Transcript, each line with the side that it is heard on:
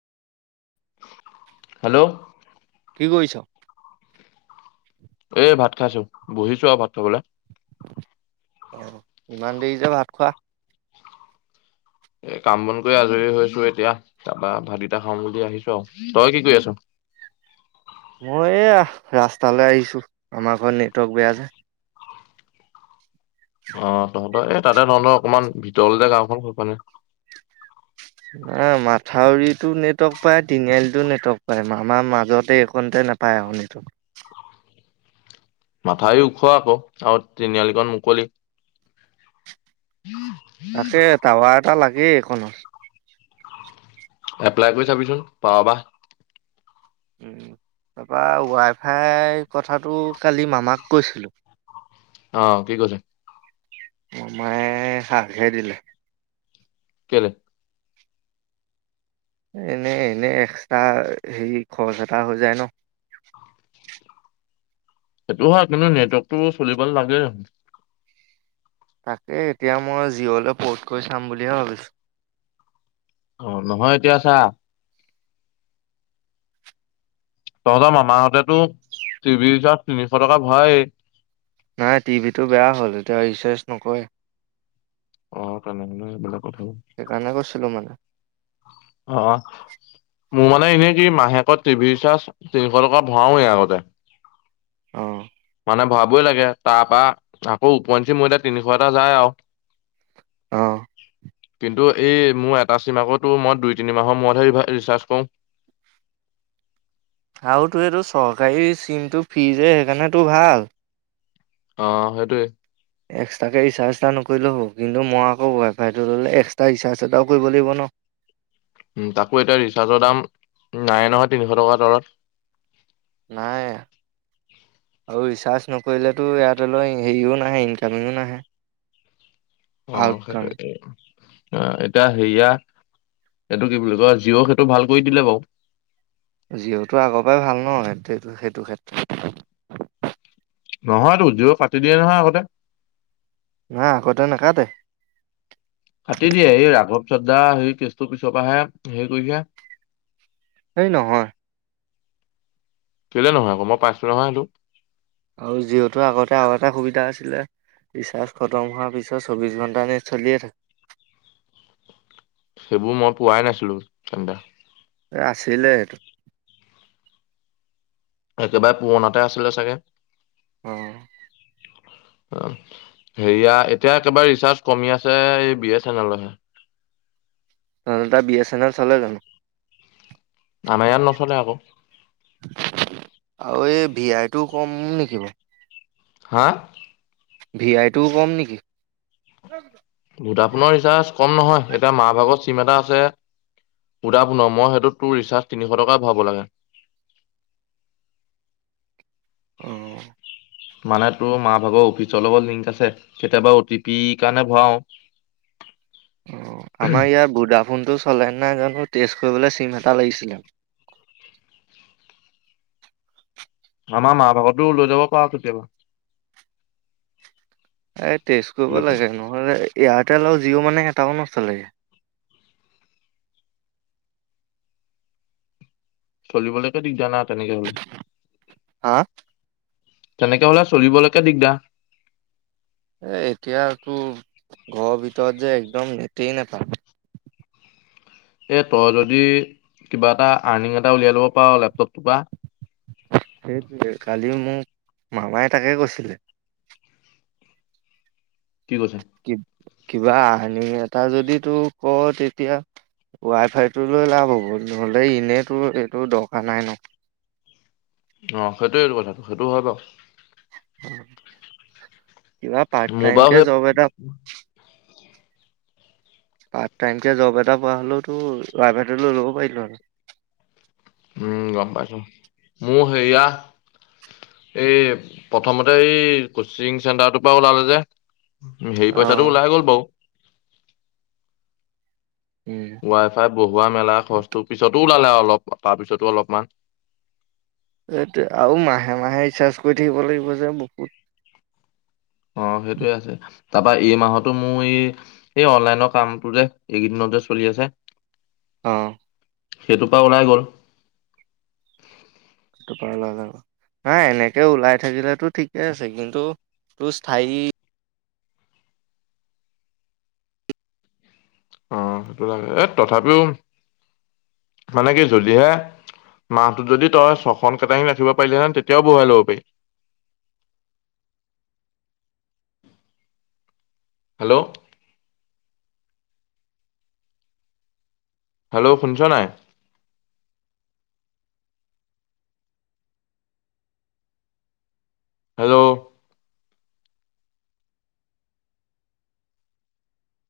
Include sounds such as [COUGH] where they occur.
left: Hello,
right: কি কৰিছ?
left: এই ভাত খাইছো বহিছো আৰু ভাত খাবলে।
right: অহ, ইমান দেৰি যে ভাত খোৱা?
left: এ কাম বন কৰি আজৰি হৈছো এতিয়া তাৰপা ভাতিটা খাম বুলি আহিছো আৰু তই কি কৰি আছ?
right: মই এয়া ৰাস্তালৈ আহিছো আমাৰ ঘৰত নেটৱৰ্ক বেয়া যে।
left: অ' তহঁতৰ এই তাতে তহতৰ অকমান ভিতৰ যে গাঁওখন সেইকাৰনে।
right: ন মাথাউৰিতো নেটৱৰ্ক পায় তিনিআলিতটো নেটৱৰ্ক পায় মামাৰ মাজতে এই খনটে। নাপায় আপুনিটো।
left: মাথাই ওখ আকৌ আৰু তিনিআলিকণ মুকলি।
right: তাকে টাৱা এটা লাগেই একনত।
left: এপ্লাই কৰি চাবিচোন, পাওবা।
right: উম'। তাৰপৰা ৱাই ফাই কথাটো কালি মামাক কৈছিলো।
left: অ' কি কৈছে?
right: মামায়ে হাকহে দিলে।
left: কেলে
right: এনেই এনে এক্সৰ্স্তা, হেৰি খৰচ এটা হৈ যায় ন। [UNINTELLIGIBLE]
left: সেইটো হয় কিন্তু নেটৱৰ্কতটো চলিব লাগে।
right: তাকে এতিয়া মই জিঅলৈ পৰ্ট কৰি চাম বুলিহে ভাবিছো।
left: অ' নহয় এতিয়া চা তহঁতৰ মামাহঁতেতো টিভি ৰ তিনিশ টকা ভৰায়েই।
right: নাই টিভি টো বেয়া হ'ল এতিয়া ৰিচাৰজ নকৰে।
left: অ' তেনে হলে বেলেগ কথাবোৰ।
right: সেইকাৰণে কৈছিলো মানে
left: অহ, মোৰ মানে এনে কি মাহেকত টিভিৰ ৰিচাৰ্জ তিনিশ টকা ভৰাওৱেই আগতে।
right: অহ'।
left: মানে ভৰাবই লাগে তাৰ পৰা আকৌ উপঞ্চি ময়দা তিনিশ এটা যায় আৰু।
right: অ',
left: কিন্তু এই মোৰ এটা চিম আকৌতো মই দুই তিনি মাহৰ মূৰতহে ৰিচাৰ্জ কৰো।
right: [INAUDIBLE] আৰু তো এইটো চৰকাৰী চিমটো ফ্ৰী যে সেইকাৰণে তো ভাল।
left: অ' সেইটোৱে।
right: এক্সট্ৰাকৈ ৰিচাৰ্জ এটা নকৰিলেও হ'ব কিন্তু মই আকৌ ৱাইফাইটো ল'লে এক্সট্ৰা ৰিচাৰ্জ এটাও কৰিব লাগিব ন। [INAUDIBLE]
left: উম, তাকো এতিয়া ৰিচাৰ্জৰ দাম নাই নহয় তিনিশ টকাৰ তলত।
right: নাই আৰু ৰিচাৰ্জ নকৰিলেতো ইয়াত অলও হেৰিও নাহে ইনকামেইও নাহে।
left: অ'
right: আউটকাম
left: সেইটো অ' এতিয়া হেয়া। সেইটো কি বুলি কয় জিঅ'ক সেইটো ভাল কৰি দিলে বাৰু।
right: জিঅ'টো আগৰ পৰাই ভাল ন সেই সেইটো ক্ষেত্ৰত
left: নহয়তো, জুইয়ক কাটিবিয়ে নহয় আগতে।
right: নাই আগতে নাকাতে।
left: কাটি দিয়ে এই ৰাঘৱ চাদদা সেই কেচটো পিছত পৰাহে কৰিছে।
right: সেই নহয়।
left: কেলে নহয় আকৌ? মই পাইছো নহয় সেইটো।
right: আৰু জিঅ'টো আগতে আৰু এটা সুবিধা আছিলে ৰিচাৰ্জ খতম হোৱাৰ পিছত চৌবিশ ঘন্টা নেট চলিয়ে থাকে।
left: বো মই পোৱাই নাছিলো তেন্তে।
right: এ আছিলে এটো।
left: একেবাৰে পুৰণাতে আছিলে চাগে।
right: অহ।
left: অ' হেৰিয়া এতিয়া একেবাৰে ৰিচাৰ্জ কমি আছে, এই বি এছ এন এলৰহে
right: ন তাত বি এছ এন এল চলে জানো?
left: আমাৰ ইয়াত নচলে আকৌ।
right: আৰু এই ভি আইটো কম নেকি বাও?
left: হা?
right: ভি আইটোও কম নেকি?
left: ভোডাফোনৰ ৰিচাৰ্জ কম নহয় এতিয়া মাৰ ভাগত চিম এটা আছে ভোডাফোনৰ মই সেইটোত তোৰ ৰিচাৰ্জ তিনিশ টকা ভৰাব লাগে।
right: অহ',
left: মানে তোৰ, মা ভাগৰ অফিচৰ লগত লিংক আছে। কেতিয়াবা অ টি পি কাৰণে ভৰাওঁ।
right: অ আমাৰ ইয়াৰ ভোদা ফোনটো চলে নাই জানো, তেস্ত কৰিবলৈ চিম এটা লাগিছিলে।
left: আমাৰ মা ভাগৰতো লৈ যাব পা কেতিয়াবা।
right: এই তেস্ত কৰিব
left: খুলি পেলাই।
right: লাগে। নহ'লে এয়াৰটেল আৰু জিঅ' মানে এটাও নচলে।
left: চলিবলৈকে দিগদাৰ না তেনেকে হ'লে।
right: হা?
left: তেনেকে হ'লে চলিবলৈকে দিগদাৰ।
right: এ এতিয়াতো ঘৰৰ ভিতৰত যে একদম নেটেই নেপা
left: এ তই যদি, কিবা এটা আৰ্নিং এটা উলিয়াই ল'ব পাৰ লেপটপটোৰ পৰা!
right: সেইটোৱে। কালি মোক মামাই তাকে কৈছিলে।
left: কি কৈছে?
right: কি কিবা আনিং এটা যদি তোক প তেতিয়া ৱাই ফাইটো লৈ লাভ হ'ব। নহ'লে এনেইতো এইটোৰ দৰকাৰ নাই ন?
left: অ, সেইটোৱেইটো কথাটো সেইটো হয় বাৰু।
right: কিবা পাৰ্ট
left: মোৰ বাৰু
right: টাইমকে
left: সেই
right: যব এটা পাৰ্ট টাইমকে জব এটা পোৱা হলেওঁতো, প্ৰাইভেটত লৈ ল'ব পাৰিলো হয়।
left: উম গম পাইছো। মোৰ হেৰিয়া এই প্ৰথমতে এই, কচিং চেণ্টাৰটোৰ পৰা ওলালো যে সেই পইচাটো
right: অ',
left: ওলাই গ'ল বাও।
right: উম।
left: ৱাই ফাই বহুৱা, মেলা খৰচ পিছতো ওলালে অলপ তাৰপিছতো অলপমান
right: এইটোৱে আৰু মাহে মাহে ৰিচাৰ্জ কৰি থাকিব লাগিব যে বহুত
left: অ সেইটোয়ে আছে। তাৰপা এই মাহতো মোৰ ই এই অনলাইনৰ কামটো যে! এইকেইদিনতে চলি আছে
right: অ',
left: সেইটোপা ওলাই গ'ল।
right: সেইটো পা উলাই গ'ল। নাই এনেকে ওলাই থাকিলেতো ঠিকে আছে। কিন্তু তোৰ স্থায়ী
left: অ', সেইটো লাগে। এ তথাপিও মানে কি যদিহে মাহটোত যদি তই ছখন কেটাৰিং ৰাখিব পাৰিলিহয় তেতিয়াও বহুৱাই ল'ব পাৰি। হেল্ল'! হেল্ল' শুনছ নাই? হেল্ল'!